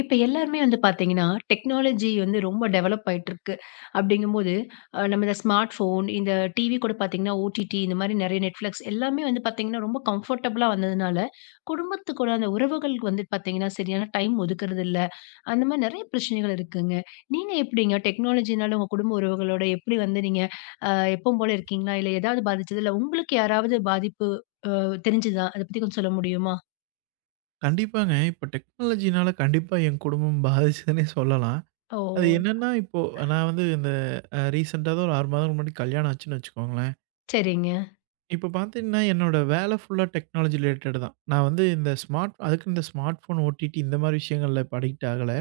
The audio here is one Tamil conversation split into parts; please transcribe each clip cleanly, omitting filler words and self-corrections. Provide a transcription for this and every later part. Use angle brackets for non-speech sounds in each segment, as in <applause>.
இப்ப எல்லாருமே வந்து பார்த்தீங்கன்னா, டெக்னாலஜி வந்து ரொம்ப டெவலப் ஆயிட்டிருக்கு. அப்படிங்கும்போது, நம்ம இந்த ஸ்மார்ட் ஃபோன், இந்த டிவி கூட பார்த்தீங்கன்னா, ஓடிடி இந்த மாரி நெறைய Netflix எல்லாமே வந்து பார்த்தீங்கன்னா, ரொம்ப கம்ஃபர்டபுளா வந்ததுனால, குடும்பத்து கூட அந்த உறவுகளுக்கு வந்து பார்த்தீங்கன்னா, சரியான டைம் ஒதுக்குறது இல்ல. அந்த மாரி நெறைய பிரச்சனைகள் இருக்குங்க. நீங்க எப்படிங்க? டெக்னாலஜினால உங்க குடும்ப உறவுகளோட எப்படி வந்து நீங்க அ எப்பவும் போல இருக்கீங்களா? இல்ல ஏதாவது பாதிச்சது? இல்ல உங்களுக்கு யாராவது பாதிப்பு அ தெரிஞ்சுதா? அத பத்தி கொஞ்சம் சொல்ல முடியுமா? கண்டிப்பாங்க. இப்ப டெக்னாலஜினால கண்டிப்பா என் குடும்பம் பாதிச்சதுன்னே சொல்லலாம். ஓ! அது என்னன்னா, இப்போ நான் வந்து இந்த ரீசென்ட்டா தான் ஒரு 6 மாதம் முன்னாடி கல்யாணம் ஆச்சுன்னு வச்சுக்கோங்களேன். சரிங்க. இப்ப பார்த்தீங்கன்னா, என்னோட வேலை ஃபுல்லா டெக்னாலஜி ரிலேட்டட் தான். நான் வந்து இந்த ஸ்மார்ட் அதுக்குன்னு இந்த ஸ்மார்ட் ஃபோன், ஓடிடி இந்த மாரி விஷயங்கள்ல இப்ப அடிக்ட் ஆகல.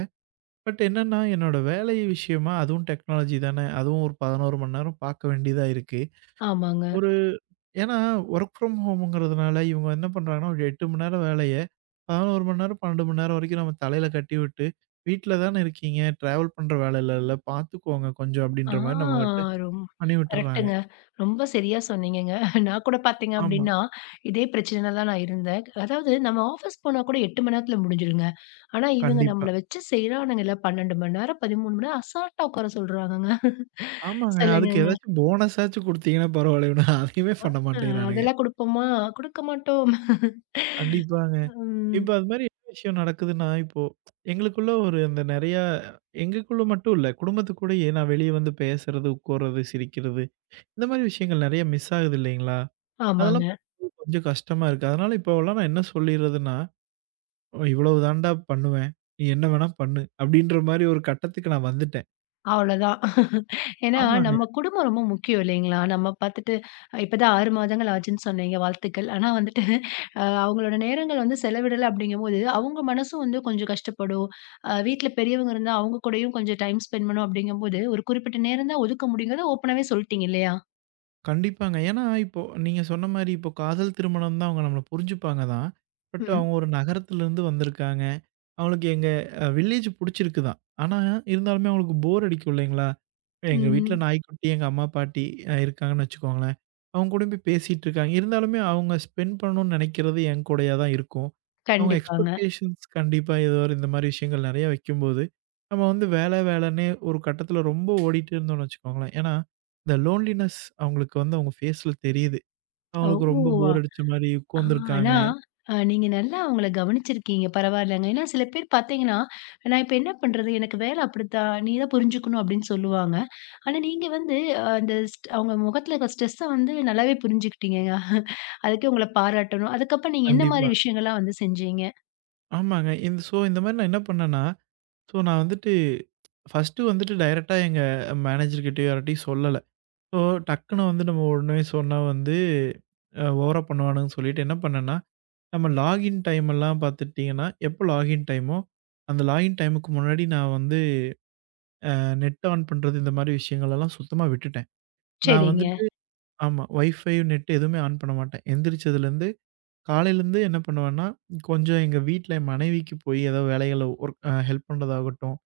பட் என்னன்னா, என்னோட வேலை விஷயமா அதுவும் டெக்னாலஜி தானே! அதுவும் ஒரு 11 மணி நேரம் பார்க்க வேண்டியதா இருக்கு. ஆமாங்க. ஒரு ஏன்னா ஒர்க் ஃப்ரம் ஹோம்ங்கிறதுனால இவங்க என்ன பண்றாங்கன்னா, ஒரு 8 மணி நேரம் வேலைய 11 மணி நேரம், 12 மணி நேரம் வரைக்கும் நம்ம தலையில கட்டிவிட்டு, "வீட்ல தானே இருக்கீங்க, டிராவல் பண்ற வேலை இல்லல்ல, பார்த்துக்கோங்க கொஞ்சம்" ஆ, அப்படின்ற மாரி நம்மகிட்ட ரொம் பண்ணி விட்டுர்றாங்க. கரெக்ட்டுங்க. ரொம்ப சரியா சொன்னீங்கங்க. நான் கூட பார்த்தீங்க ஆமா. அப்டின்னா, இதே பிரச்சனையில தான் நான் இருந்தேன். அதாவது நம்ம ஆஃபீஸ் போனா கூட 8 மணி நேரத்துல முடிஞ்சிருங்க. ஆனா இவங்க கண்டிப்பா. நம்மள வச்சு செய்றானுங்கல்ல 12 மணி நேரம், 13 மணி நேரம் அசால்ட்டா உட்கார சொல்றாங்கங்க. ஆமாங்க. அதுக்கு சொல்லுங்கங்க. ஏதாச்சும் போனஸாச்சும் குடுத்தீங்கன்னா பரவாயில்லைன்னு, அதையுமே பண்ண அ மாட்டேங்கிறானுங்க. அதெல்லாம் குடுப்போமா? குடுக்க மாட்டோம். கண்டிப்பாங்க. ம். இப்ப அது மாரி என்ன விஷயம் நடக்குதுன்னா, இப்போ எங்களுக்குள்ள ஒரு அந்த நெறையா எங்களுக்குள்ள மட்டும் இல்ல, குடும்பத்துக்கூடயே நான் வெளிய வந்து பேசுறது, உட்கார்றது, சிரிக்கிறது இந்த மாரி விஷயங்கள் நெறைய மிஸ் ஆகுது இல்லைங்களா? அதெல்லாம் ஆமாங்க. பார்க்கும்போது கொஞ்சம் கஷ்டமா இருக்கு. அதனால இப்போவெல்லாம் நான் என்ன சொல்லிர்றதுன்னா, "இவ்வளவு தான்டா பண்ணுவேன். நீ என்ன வேணா பண்ணு." அப்படீன்ற மாரி ஒரு கட்டத்துக்கு நான் வந்துட்டேன். அவ்வளோதான். ஏன்னா, ஆமாங்க. நம்ம குடும்பம் ரொம்ப முக்கியம் இல்லைங்களா? நம்ம பார்த்துட்டு இப்பதான் 6 மாதங்கள் ஆச்சுன்னு சொன்னீங்க. வாழ்த்துக்கள். ஆனா வந்துட்டு அவங்களோட நேரங்கள் வந்து செலவிடல அப்படிங்கும்போது, அவங்க மனசும் வந்து கொஞ்சம் கஷ்டப்படும். வீட்ல பெரியவங்க இருந்தா அவங்க கூடயும் கொஞ்சம் டைம் ஸ்பெண்ட் பண்ணணும் அப்படிங்கும்போது, ஒரு குறிப்பிட்ட நேரம் தான் ஒதுக்க முடியுங்கிறத ஓப்பனாவே சொல்ட்டீங்க இல்லையா? கண்டிப்பாங்க. ஏன்னா, இப்போ நீங்க சொன்ன மாரி இப்போ காதல் திருமணம் தான் அவங்க நம்மள புரிஞ்சுப்பாங்க தான். பட் ம். அவங்க ஒரு நகரத்திலிருந்து வந்திருக்காங்க. அவளுக்கு எங்க வில்லேஜ் புடிச்சிருக்கு தான். ஆனா, இருந்தாலுமே அவளுக்கு போர் அடிக்கும் இல்லைங்களா? எங்க வீட்ல ம். நாய்க்குட்டி, எங்க அம்மா, பாட்டி இருக்காங்கன்னு வச்சுக்கோங்களேன். அவங்க கூடயும் போய் பேசிட்டு இருக்காங்க. இருந்தாலுமே அவங்க ஸ்பெண்ட் பண்ணணும்னு நெனைக்கிறது என் கூடயா தான் இருக்கும். அவங்க கண்டிப்பாங்க. எக்ஸ்பெக்டேஷன்ஸ் கண்டிப்பா ஏதோ ஒரு இந்த மாரி விஷயங்கள் நெறைய வைக்கும்போது, நம்ம வந்து வேலை வேலைன்னே ஒரு கட்டத்தில ரொம்ப ஓடிட்டே இருந்தோம்னு வச்சுக்கோங்களேன். ஏன்னா, இந்த லோன்லினஸ் அவங்களுக்கு வந்து அவங்க ஃபேஸ்ல தெரியுது. அவங்களுக்கு ரொம்ப ஓ! போர் அடிச்ச மாரி ஆ, உட்கார்ந்துருக்காங்க. ஆனா நீங்க நல்லா அவங்கள கவனிச்சிருக்கீங்க. பரவாயில்லங்க. ஏன்னா சில பேர் பார்த்தீங்கன்னா, நான் இப்ப என்ன பண்றது? எனக்கு வேலை அப்படித்தான். நீ தான் புரிஞ்சுக்கணும் அப்படின்னு சொல்லுவாங்க. ஆனா நீங்க வந்து அ அந்த ஸ்ட் அவங்க முகத்துல இருக்க ஸ்ட்ரெஸ்ஸ வந்து நல்லாவே புரிஞ்சுக்கிட்டீங்கங்க. அதுக்கே உங்கள பாராட்டணும். அதுக்கப்புறம் நீங்க என்ன மாரி கண்டிப்பா. விஷயங்கள்லாம் வந்து செஞ்சீங்க? ஆமாங்க. இந்த ஸோ இந்த மாரி நான் என்ன பண்ணேன்னா ஸோ, நான் வந்துட்டு ஃபர்ஸ்ட்டு வந்துட்டு டைரக்ட்டா எங்க மேனேஜர்கிட்டயோ யார்ட்டயும் சொல்லல. ஸோ, டக்குனு வந்து நம்ம உடனே சொன்னா வந்து ஓவரா பண்ணுவானுங்கன்னு சொல்லிட்டு என்ன பண்ணேன்னா, நம்ம லாகின் டைம் எல்லாம் பார்த்துட்டீங்கன்னா, எப்போ லாகின் டைமோ, அந்த லாகின் டைமுக்கு முன்னாடி நான் வந்து நெட் ஆன் பண்றது இந்த மாரி விஷயங்கள் எல்லாம் சுத்தமா விட்டுட்டேன். நான் சரிங்க. வந்துட்டு ஆமா. வைஃபை, நெட் எதுவுமே ஆன் பண்ண மாட்டேன். எந்திரிச்சதுலேருந்து காலையிலேருந்து என்ன பண்ணுவேன்னா, கொஞ்சம் எங்க வீட்ல என் மனைவிக்கு போய் ஏதோ வேலைகள்ல ஒர்க் அ ஹெல்ப் பண்றதாகட்டும்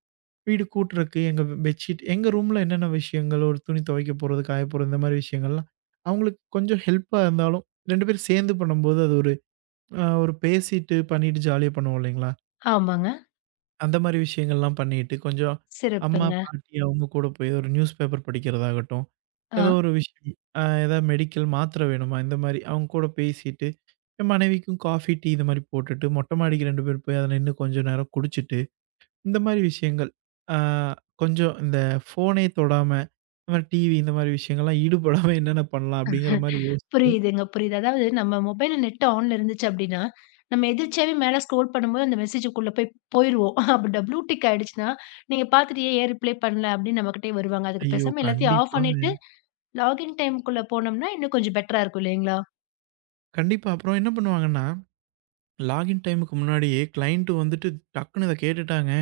வீடு கூட்டுறக்கு, எங்க பெட்ஷீட் எங்க ரூம்ல என்னென்ன விஷயங்கள், ஒரு துணி துவைக்க போறது, காய போறது இந்த மாரி விஷயங்கள்லாம், அவங்களுக்கு கொஞ்சம் ஹெல்ப்பா இருந்தாலும் 2 பேரும் சேர்ந்து பண்ணும்போது, அது ஒரு பேசிட்டு பண்ணிட்டு ஜாலியா பண்ணுவோம் இல்லைங்களா? ஆமாங்க. அந்த மாரி விஷயங்கள்லாம் பண்ணிட்டு, கொஞ்சம் அம்மா, சிறப்புங்க. பாட்டி அவங்க கூட போய் ஒரு நியூஸ் பேப்பர் படிக்கிறதாகட்டும், ஆ, ஏதோ ஒரு விஷயம் ஏதாவது மெடிக்கல் மாத்திரை வேணுமா? இந்த மாரி அவங்க கூட பேசிட்டு, என் மனைவிக்கும் காஃபி, டீ இந்த மாரி போட்டுட்டு, மொட்டை மாடிக்கு 2 பேரும் போய் அதில நின்னு கொஞ்சம் நேரம் குடிச்சிட்டு இந்த மாரி விஷயங்கள். ஆ கொஞ்சம் இந்த ஃபோனே தொடாம, இந்த மாரி டிவி இந்த மாரி விஷயங்கள்லாம் ஈடுபடாம <laughs> என்னென்ன பண்ணலாம்? அப்படிங்கிற மாரி யோசிச்சு, புரியுதுங்க, புரியுது. அதாவது நம்ம மொபைல்ல நெட் ஆன்ல இருந்துச்சு அப்டின்னா, நம்ம எதிர்ச்சியாவே மேல ஸ்க்ரோல் பண்ணும்போது அந்த மெசேஜுக்குள்ள போய் போயிருவோம். <laughs> அப்ப டபுள்யூ டிக் ஆயிடுச்சுன்னா, நீங்க பார்த்துட்டு ஏன் ஏன் ரிப்ளை பண்ணல அப்டின்னு நம்மகிட்டயே வருவாங்க. அதுக்கு ஐயோ! பேசாம எல்லாத்தையும் ஆஃப் பண்ணிட்டு, கண்டிப்பாங்க. லாகின் டைம்க்குள்ள போனோம்னா, இன்னும் கொஞ்சம் பெட்டரா இருக்கும் இல்லைங்களா? கண்டிப்பா. அப்புறம் என்ன பண்ணுவாங்கன்னா, லாகின் டைமுக்கு முன்னாடியே கிளையன்ட் வந்துட்டு டக்குனு இத கேட்டுட்டாங்க.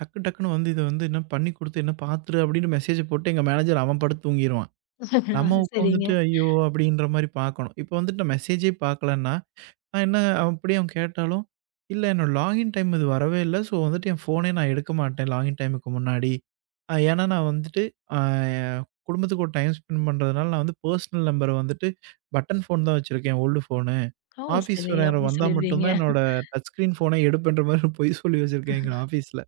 டக்கு டக்குனு வந்து இத வந்து என்ன பண்ணி குடுத்து, என்ன பாத்துரு அப்படின்னு மெசேஜ் போட்டு எங்க மேனேஜர் அவன் படுத்து தூங்கிருவான். <laughs> ஆ, நம்ம சரிங்க. உட்காந்துட்டு ஐயோ! அப்படின்ற மாரி பார்க்கணும். இப்போ வந்துட்டு நான் மெசேஜே பார்க்கலன்னா, நான் என்ன அப்படியே அவன் கேட்டாலும், "இல்ல என்னோட லாகின் டைம் இது வரவே இல்ல. ஸோ வந்துட்டு என் ஃபோனே நான் எடுக்க மாட்டேன் லாகின் டைமுக்கு முன்னாடி. ஏன்னா நான் வந்துட்டு அ குடும்பத்துக்கு ஒரு டைம் ஸ்பெண்ட் பண்றதுனால நான் வந்து பர்சனல் நம்பர் வந்துட்டு பட்டன் ஃபோன் தான் வச்சிருக்கேன் ஓல்டு ஃபோனு. ஓ! ஆஃபீஸ் சரி. வேற அப்டி வந்தா மட்டும் சொல்லிருவீங்க. தான் என்னோட டச் ஸ்க்ரீன் ஃபோனே எடுப்பேன்ற" மாரி பொய் சொல்லி வச்சிருக்கேன் எங்க ஆஃபீஸ்ல.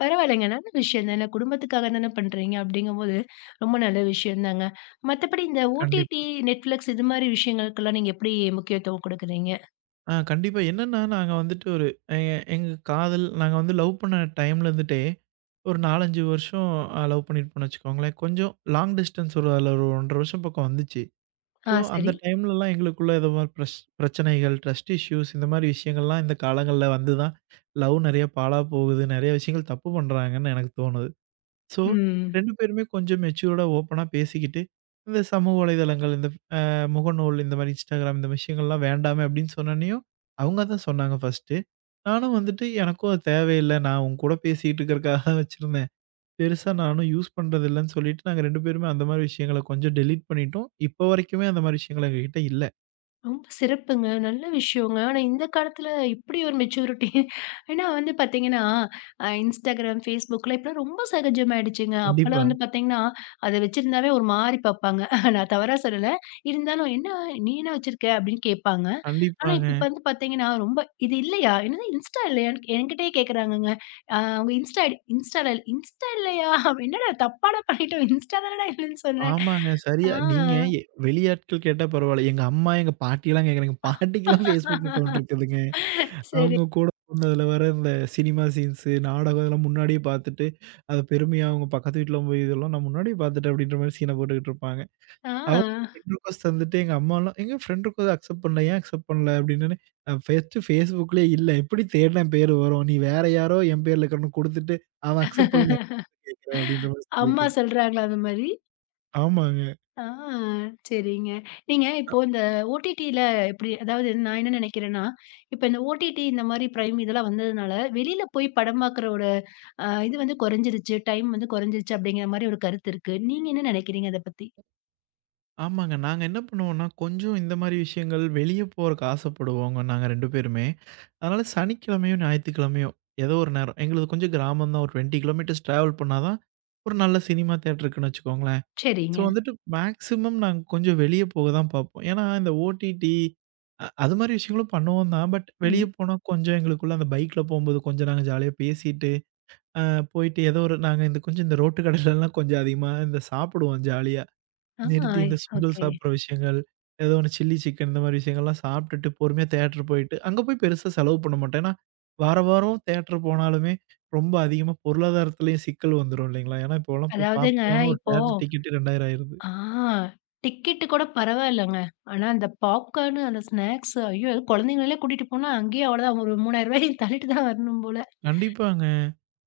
பரவாயில்லங்க. நல்ல விஷயம் தானே. குடும்பத்துக்காக தானே பண்றீங்க அப்படிங்கும்போது, ரொம்ப நல்ல விஷயம் தாங்க. மத்தபடி இந்த OTT, கண்டிப்பா. Netflix இது மாரி விஷயங்களுக்கெல்லாம் நீங்க எப்படி முக்கியத்துவம் குடுக்குறீங்க? ஆ கண்டிப்பா. என்னன்னா, நாங்க வந்துட்டு ஒரு எ எங்க காதல் நாங்க வந்து லவ் பண்ண டைம்ல இருந்துட்டே, ஒரு 4, 5 வருஷம் லவ் பண்ணியிருப்போம்னு வச்சுக்கோங்களேன். கொஞ்சம் லாங் டிஸ்டன்ஸ் ஒரு அதில ஒரு 1 1/2 வருஷம் பக்கம் வந்துச்சு. ஸோ, ஆ, அந்த சரி. டைம்லலாம் எங்களுக்குள்ள ஏதோ மாரி பிரச்சனைகள், ட்ரஸ்ட் இஷ்யூஸ் இந்த மாரி விஷயங்கள்லாம் இந்த காலங்கள்ல வந்து தான் லவ் நெறைய பாழா போகுது. நெறைய விஷயங்கள் தப்பு பண்றாங்கன்னு எனக்கு தோணுது. ஸோ ம். 2 பேருமே கொஞ்சம் மெச்சூர்டா ஓப்பனா பேசிக்கிட்டு, இந்த சமூக வலைதளங்கள், இந்த அ முகநூல் இந்த மாரி Instagram இந்த விஷயங்கள்லாம் வேண்டாமே அப்படின்னு சொன்னோனையும், அவங்க தான் சொன்னாங்க ஃபர்ஸ்ட்டு. நானும் வந்துட்டு எனக்கும் அது தேவையில்ல. நான் உன் கூட பேசிட்டு இருக்கிறதுக்காக தான் வச்சிருந்தேன். பெருசா நானும் யூஸ் பண்றதில்லன்னு சொல்லிட்டு நாங்க 2 பேருமே அந்த மாரி விஷயங்கள கொஞ்சம் டெலீட் பண்ணிட்டோம். இப்போ வரைக்குமே அந்த மாரி விஷயங்கள் எங்ககிட்ட இல்ல. ரொம்ப சிறப்புங்க. நல்ல விஷயங்க. ஆனா இந்த காலத்துல இப்படி ஒரு மெச்சூரிட்டி <laughs> ஏன்னா வந்து பாத்தீங்கன்னா, Instagram, Facebookல இப்பலாம் ரொம்ப சகஜமாயிடுச்சுங்க. அப்பலாம் கண்டிப்பா, வந்து பாத்தீங்கன்னா, அத வச்சிருந்தாவே ஒரு மாரி பாப்பாங்க. நான் தவறா சொல்லல. இருந்தாலும், "என்ன நீ என்ன வச்சிருக்க?" அப்படின்னு கேட்பாங்க. ஆனா, கண்டிப்பாங்க. இப்ப வந்து பாத்தீங்கன்னா, ரொம்ப இது இல்லையா? என்னது இன்ஸ்டா இல்லையான்னு என்கிட்டயே கேக்குறாங்கங்க. அவங்க இன்ஸ்டா ஐடி இன்ஸ்டால இன்ஸ்டா இல்லையா? அப்படி, என்னடா தப்பாடா பண்ணிட்டோம். இன்ஸ்டா தானடா இல்லன்னு சொன்னேன். ஆமாங்க. ஆ. சரியா நீங்க எ வெளியாட்கள் கேட்டா பரவால்ல. எங்க அம்மா, எங்க பாட்டிலாம் கேட்குறாங்க. பாட்டிக்கெல்லாம் Facebook அக்கவுண்ட் இருக்குதுங்க. சரி. அவங்க கூட போனதுல வர இந்த சினிமா சீன்ஸு, நாடகம் இதெல்லாம் முன்னாடியே பார்த்துட்டு, அத பெருமையா அவங்க பக்கத்து வீட்ல போய் இதெல்லாம் நான் முன்னாடியே பார்த்துட்டேன் அப்படின்ற மாரி சீன போட்டுக்கிட்டு இருப்பாங்க. ஆ. அவங்க ஃப்ரெண்ட் ரிக்வெஸ்ட் தந்துட்டு எங்க அம்மாலாம், "எங்க ஃப்ரெண்ட் ரிக்வெஸ்ட் அக்செப்ட் பண்ணல. ஏன் அக்செப்ட் பண்ணல?" அப்படின்னோனே, நான் ஃபர்ஸ்ட்டு Facebookலயே இல்ல. எப்படி தேடுனா என் பேர் வரும். நீ வேற யாரோ என் பேர்ல இருக்கிறன்னு குடுத்துட்டு, அவன் அக்செப்ட் பண்ணலன்னு என்கிட்ட கேட்கிறேன் அப்படின்ற மாரி சொல்லிட்டு அம்மா சொல்றாங்களா அந்த மாரி? ஆமாங்க. ஆ, சரிங்க. நீங்க இப்போ இந்த ஓடிடில எப்படி அதாவது நான் என்ன நெனைக்கிறேன்னா, இப்ப இந்த ஓடிடி இந்த மாரி பிரைம் இதெல்லாம் வந்ததுனால, வெளியில போய் படம் பாக்குறோட இது வந்து குறைஞ்சிருச்சு. டைம் வந்து குறைஞ்சிருச்சு அப்படிங்கிற மாரி ஒரு கருத்து இருக்கு. நீங்க என்ன நினைக்கிறீங்க அத பத்தி? ஆமாங்க. நாங்க என்ன பண்ணுவோம்னா, கொஞ்சம் இந்த மாரி விஷயங்கள் வெளிய போறக்கு ஆசைப்படுவோங்க நாங்க 2 பேருமே. அதனால சனிக்கிழமையும், ஞாயித்துக்கிழமையும் ஏதோ ஒரு நேரம் எங்களுது கொஞ்சம் கிராமம் தான். ஒரு 20 கிலோமீட்டர்ஸ் டிராவல் பண்ணா தான் ஒரு நல்ல சினிமா தியேட்டர் இருக்குன்னு வச்சுக்கோங்களேன். ஸோ சரிங்க. வந்துட்டு மேக்ஸிமம் நாங்க கொஞ்சம் வெளிய போக தான் பார்ப்போம். ஏன்னா இந்த ஓடிடி அது மாரி விஷயங்களும் பண்ணுவோம் தான். பட் வெளிய ம். போனா கொஞ்சம் எங்களுக்குள்ள அந்த பைக்ல போம்போது கொஞ்சம் நாங்க ஜாலியா பேசிட்டு, அ போயிட்டு ஏதோ ஒரு நாங்க இந்த கொஞ்சம் இந்த ரோட்டு கடையிலலாம் கொஞ்சம் அதிகமா இந்த சாப்பிடுவோம் ஜாலியா. ஆ, நிறுத்தி இந்த சுண்டல் ஓகே. சாப்பிடுற விஷயங்கள், ஏதோ ஒண்ணு சில்லி சிக்கன் இந்த மாரி விஷயங்கள்லாம் சாப்பிட்டுட்டு பொறுமையா தியேட்டர் போயிட்டு, அங்க போய் பெருசா செலவு பண்ண மாட்டேன். ஏன்னா, வார வாரம் தியேட்டர் போனாலுமே ரொம்ப அதிகமா பொருளாதாரத்திலயும் சிக்கல் வந்துரும் இல்லைங்களா? ஏன்னா இப்போலாம் போய் அதாவதுங்க பாப்கார்ன் ஒரு இப்போ தியேட்டர் டிக்கெட் 2000 ஆயிருது. ஆ, டிக்கெட் கூட பரவாயில்லங்க. ஆனா அந்த பாப்கார்ன், அந்த ஸ்நாக்ஸ் ஐயோ! குழந்தைங்களலாம் கூட்டிட்டு போனா அங்கேயே அவ்வளோதான் ஒரு ரூ. 3000 <laughs> தள்ளிட்டு தான் வரணும் போல. கண்டிப்பாங்க.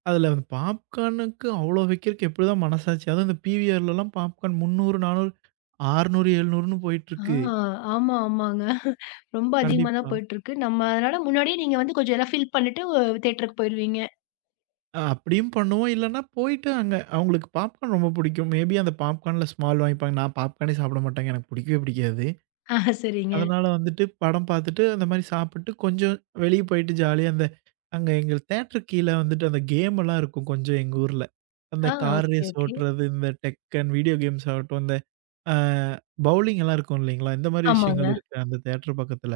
அதுல அந்த பாப்கார்னுக்கு அவ்ளோ வைக்கிறதுக்கு எப்படிதான் மனசாட்சி? அதுவும் இந்த பிவிஆர்லலாம் பாப்கார்ன் 300, 400, 600, 700ன்னு ஆ, போயிட்டுருக்கு. ஆமா, ஆமாங்க. ரொம்ப அதிகமா தான் கண்டிப்பா. போயிட்டுருக்கு. நம்ம அதனால முன்னாடியே நீங்க வந்து கொஞ்சம் எல்லாம் ஃபில் பண்ணிட்டு தியேட்டருக்கு போயிருவீங்க. அப்படியும் பண்ணுவோம். இல்லன்னா போயிட்டு அங்க அவங்களுக்கு பாப்கார்ன் ரொம்ப பிடிக்கும். மேபி அந்த பாப்கார்ன்ல ஸ்மால் வாங்கிப்பாங்க. நான் பாப்கார்னே சாப்பிட மாட்டேங்க. எனக்கு பிடிக்கவே பிடிக்காது. ஆ, சரிங்க. அதனால வந்துட்டு படம் பார்த்துட்டு, அந்த மாரி சாப்பிட்டு கொஞ்சம் வெளிய போயிட்டு ஜாலியா அந்த அங்க எங்க தியேட்டர் கீழ வந்துட்டு அந்த கேம் எல்லாம் இருக்கும் கொஞ்சம் எங்க ஊர்ல. அந்த ஆ, கார் ஓகே, ரேஸ் ஓகே. ஓட்டுறது, இந்த டெக்கன், வீடியோ கேம்ஸ் ஆகட்டும், இந்த அ பவுலிங் எல்லாம் இருக்கும் இல்லைங்களா? இந்த மாரி ஆமாங்க. விஷயங்கள் இருக்கு அந்த தியேட்டர் பக்கத்துல.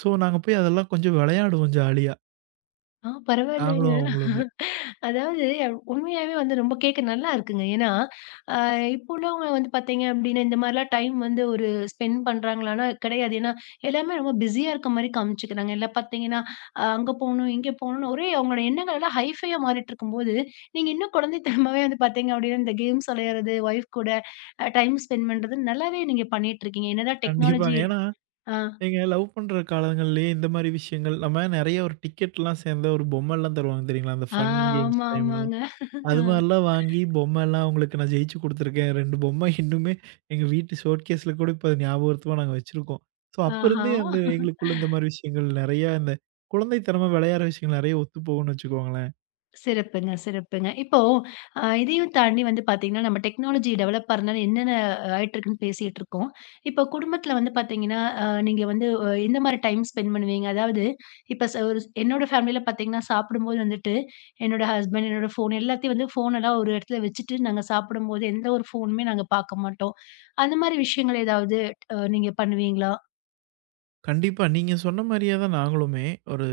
ஸோ நாங்க போய் அதெல்லாம் கொஞ்சம் விளையாடுவோம் ஜாலியா. ஆ, பரவாயில்லங்க. நாங்களும் அவங்களுமே. அதாவது உண்மையாவே வந்து ரொம்ப கேட்க நல்லா இருக்குங்க. ஏன்னா, அ இப்போ உள்ளவங்க வந்து பார்த்தீங்க அப்டின்னா, இந்த மாரிலாம் டைம் வந்து ஒரு ஸ்பெண்ட் பண்றாங்களான்னா கிடையாது. ஏன்னா, எல்லாமே ரொம்ப பிஸியா இருக்க மாரி காமிச்சுக்கிறாங்க. எல்லாம் பார்த்தீங்கன்னா, அங்க போணும், இங்க போணும்னு ஒரே அவங்களோட எண்ணங்கள் எல்லாம் ஹைஃபையா மாறிட்டு இருக்கும்போது, நீங்க இன்னும் குழந்தைத்தனமாவே வந்து பார்த்தீங்க அப்டின்னா, இந்த கேம்ஸ் விளையாடுறது, ஒய்ஃப் கூட டைம் ஸ்பெண்ட் பண்றது நல்லாவே நீங்க பண்ணிட்டு இருக்கீங்க. என்னதான் டெக்னாலஜி கண்டிப்பாங்க. ஏன்னா ஆ, நீங்க லவ் பண்ற காலங்கள்லயே இந்த மாரி விஷயங்கள், நம்ம நெறைய ஒரு டிக்கெட்லாம் சேர்ந்த ஒரு பொம்மைலாம் தருவாங்க தெரியுங்களா? அந்த ஆ, ஃபன் கேம்ஸ் ஆமா, டைம்லலாம். ஆமாங்க. அது மாரிலாம் வாங்கி பொம்மைலாம் உங்களுக்கு நான் ஜெயிச்சு குடுத்துருக்கேன். 2 பொம்மை இன்னுமே எங்க வீட்டு ஷோகேஸ்ல கூட இப்ப அது ஞாபகார்த்தமா நாங்க வச்சிருக்கோம். ஸோ ஆஹ், ஆஹா. அப்பருந்தே அந்த எங்களுக்குள்ள இந்த மாரி விஷயங்கள் நெறையா இந்த குழந்தைத்தனமா விளையாடுற விஷயங்கள் நெறைய ஒத்து போகும்னு வச்சுக்கோங்களேன். சிறப்புங்க, சிறப்புங்க. இப்போ இதையும் தாண்டி வந்து பார்த்தீங்கன்னா, நம்ம டெக்னாலஜி டெவலப் ஆறனால என்னென்ன ஆயிட்டுருக்குன்னு பேசிட்டு இருக்கோம். இப்போ குடும்பத்தில வந்து பார்த்தீங்கன்னா, நீங்க வந்து எந்த மாரி டைம் ஸ்பெண்ட் பண்ணுவீங்க? அதாவது இப்ப ஒரு என்னோட ஃபேமிலியில பார்த்தீங்கன்னா, சாப்பிடும்போது வந்துட்டு என்னோட ஹஸ்பண்ட், என்னோட ஃபோன் எல்லாத்தையும் வந்து ஃபோனெல்லாம் ஒரு இடத்துல வச்சுட்டு நாங்க சாப்பிடும்போது எந்த ஒரு ஃபோனுமே நாங்க பார்க்க மாட்டோம். அந்த மாரி விஷயங்கள் ஏதாவது நீங்க பண்ணுவீங்களா? கண்டிப்பா. நீங்க சொன்ன மாரியே தான் நாங்களுமே ஒரு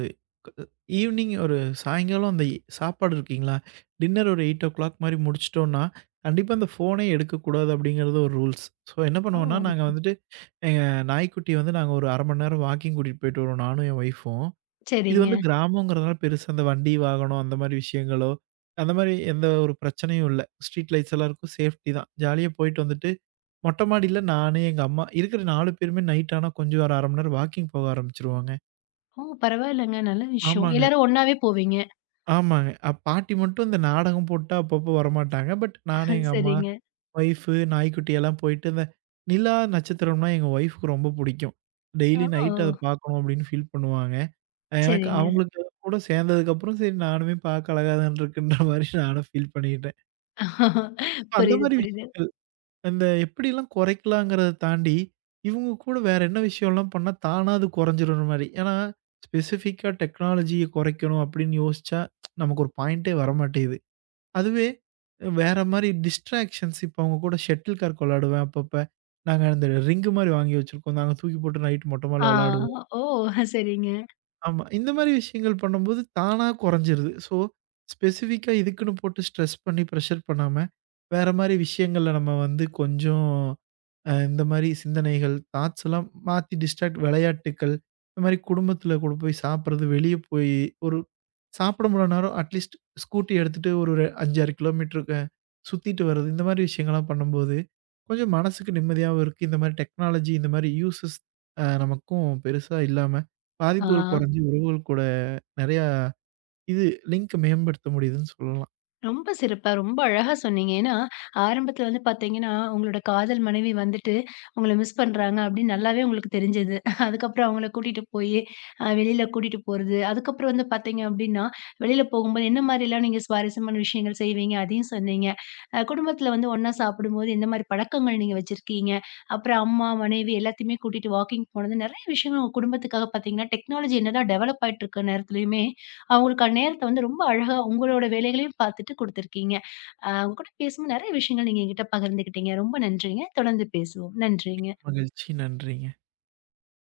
ஈவ்னிங் ஒரு சாயங்காலம் அந்த சாப்பாடு இருக்கீங்களா, டின்னர் ஒரு 8:00 மாரி முடிச்சுட்டோம்னா, கண்டிப்பா அந்த ஃபோனே எடுக்கக்கூடாது அப்படிங்கிறது ஒரு ரூல்ஸ். ஸோ என்ன ஓ! பண்ணுவோம்னா, நாங்க வந்துட்டு எங்க நாய்க்குட்டிய வந்து நாங்க ஒரு 1/2 மணி நேரம் வாக்கிங் கூட்டிட்டு போயிட்டு வருவோம், நானும் என் ஒய்ஃபும். இது வந்து சரிங்க. கிராமங்கிறதுனால பெருசா அந்த வண்டி, வாகனம் அந்த மாரி விஷயங்களோ, அந்த மாரி எந்த ஒரு பிரச்சனையும் இல்ல. ஸ்ட்ரீட் லைட்ஸ் எல்லாம் இருக்கும், சேஃப்டி தான். ஜாலியா போயிட்டு வந்துட்டு மொட்ட மாடியில நானு, எங்க அம்மா இருக்கிற 4 பேருமே நைட் ஆனா கொஞ்சம் ஒரு 1/2 மணி நேரம் வாக்கிங் போக ஆரம்பிச்சுருவோங்க. ஓ! பரவாயில்லங்க. நல்ல விஷயம். ஆமாங்க, எல்லாரும் ஒண்ணாவே போவீங்க. ஆமாங்க. பாட்டி மட்டும் இந்த நாடகம் போட்டா அப்பப்போ வரமாட்டாங்க. பட் நானு, எங்க அம்மா, சரிங்க. ஒய்ஃபு, நாய்க்குட்டி எல்லாம் போயிட்டு இந்த நிலா, நட்சத்திரம்னா எங்க ஒய்ஃப்க்கு ரொம்ப புடிக்கும். டெய்லி ஆ. நைட் அத பார்க்கணும் அப்படின்னு ஃபீல் பண்ணுவாங்க. எனக்கு சரிங்க. அவங்களுக்கு கூட சேர்ந்ததுக்கப்புறம் சரி நானுமே பார்க்க அழகா தான் இருக்குன்ற மாரி நானும் ஃபீல் பண்ணிக்கிட்டேன். <laughs> அந்த புரியுது, மாரி புரியுது. விஷயம் அந்த எப்படிலாம் குறைக்கலாங்கிறத தாண்டி, இவங்க கூட வேற என்ன விஷயம்லாம் பண்ணா தானா அது குறைஞ்சிரும்ற மாரி. ஏன்னா, ஸ்பெசிஃபிக்கா டெக்னாலஜிய குறைக்கணும் அப்படின்னு யோசிச்சா, நமக்கு ஒரு பாயிண்டே வரமாட்டேங்குது. அதுவே வேற மாரி டிஸ்ட்ராக்ஷன்ஸ் இப்போ அவங்க கூட ஷட்டில் கார்க் விளையாடுவேன் அப்பப்ப. நாங்க அந்த ரிங் மாரி வாங்கி வச்சிருக்கோம். நாங்க தூக்கி போட்டு நைட் மொட்ட ஆ. மாடில விளையாடுவோம். ஓ! சரிங்க. ஆமா. இந்த மாரி விஷயங்கள் பண்ணும்போது தானா குறைஞ்சிருது. ஸோ, ஸ்பெசிஃபிக்கா இதுக்குன்னு போட்டு ஸ்ட்ரெஸ் பண்ணி, பிரஷர் பண்ணாம, வேற மாரி விஷயங்கள்ல நம்ம வந்து கொஞ்சம் இந்த மாரி சிந்தனைகள், தாட்ஸ்லாம் மாத்தி டிஸ்ட்ராக்ட் விளையாட்டுக்கள், இந்த மாரி குடும்பத்தில கூட போய் சாப்பிடுறது, வெளிய போய் ஒரு சாப்பிட முடியல நேரம் அட்லீஸ்ட் ஸ்கூட்டி எடுத்துட்டு ஒரு ஒரு 5, 6 கிலோமீட்டர் சுத்திட்டு வர்றது, இந்த மாரி விஷயங்கள்லாம் பண்ணும்போது, கொஞ்சம் மனசுக்கு நிம்மதியாவும் இருக்கு. இந்த மாரி டெக்னாலஜி, இந்த மாரி யூசஸ் நமக்கும் பெருசா இல்லாம, ஆ. பாதிப்புகள் குறைஞ்சு உறவுகள் கூட நெறையா இது லிங்க் மேம்படுத்த முடியுதுன்னு சொல்லலாம். ரொம்ப சிறப்பா, ரொம்ப அழகா சொன்னீங்க. ஏன்னா, ஆரம்பத்துல வந்து பாத்தீங்கன்னா, உங்களோட காதல் மனைவி வந்துட்டு, உங்கள மிஸ் பண்றாங்க அப்படின்னு நல்லாவே உங்களுக்கு தெரிஞ்சது. அதுக்கப்புறம் அவங்கள கூட்டிட்டு போயி, வெளியில கூட்டிட்டு போறது. அதுக்கப்புறம் வந்து பாத்தீங்க அப்படின்னா, வெளியில போகும்போது என்ன மாரிலாம் நீங்க சுவாரஸ்யமான விஷயங்கள் செய்வீங்க? அதையும் சொன்னீங்க. குடும்பத்துல வந்து ஒண்ணா சாப்பிடும்போது எந்த மாரி பழக்கங்கள் நீங்க வச்சிருக்கீங்க? அப்புறம் அம்மா, மனைவி எல்லாத்தையுமே கூட்டிட்டு வாக்கிங் போனது. நெறைய விஷயங்கள் உங்க குடும்பத்துக்காக பாத்தீங்கன்னா, டெக்னாலஜி என்னதான் டெவலப் ஆயிட்டு இருக்க நேரத்துலயுமே, அவங்களுக்கான நேரத்த வந்து ரொம்ப அழகா உங்களோட வேலைகளையும் பார்த்துட்டு குடுத்துருக்கீங்க. உங்க கூட பேசும்போது நெறைய விஷயங்கள் நீங்க என்கிட்ட பகிர்ந்துக்கிட்டீங்க. ரொம்ப நன்றிங்க. தொடர்ந்து பேசுவோம். நன்றிங்க. மகிழ்ச்சி. நன்றிங்க.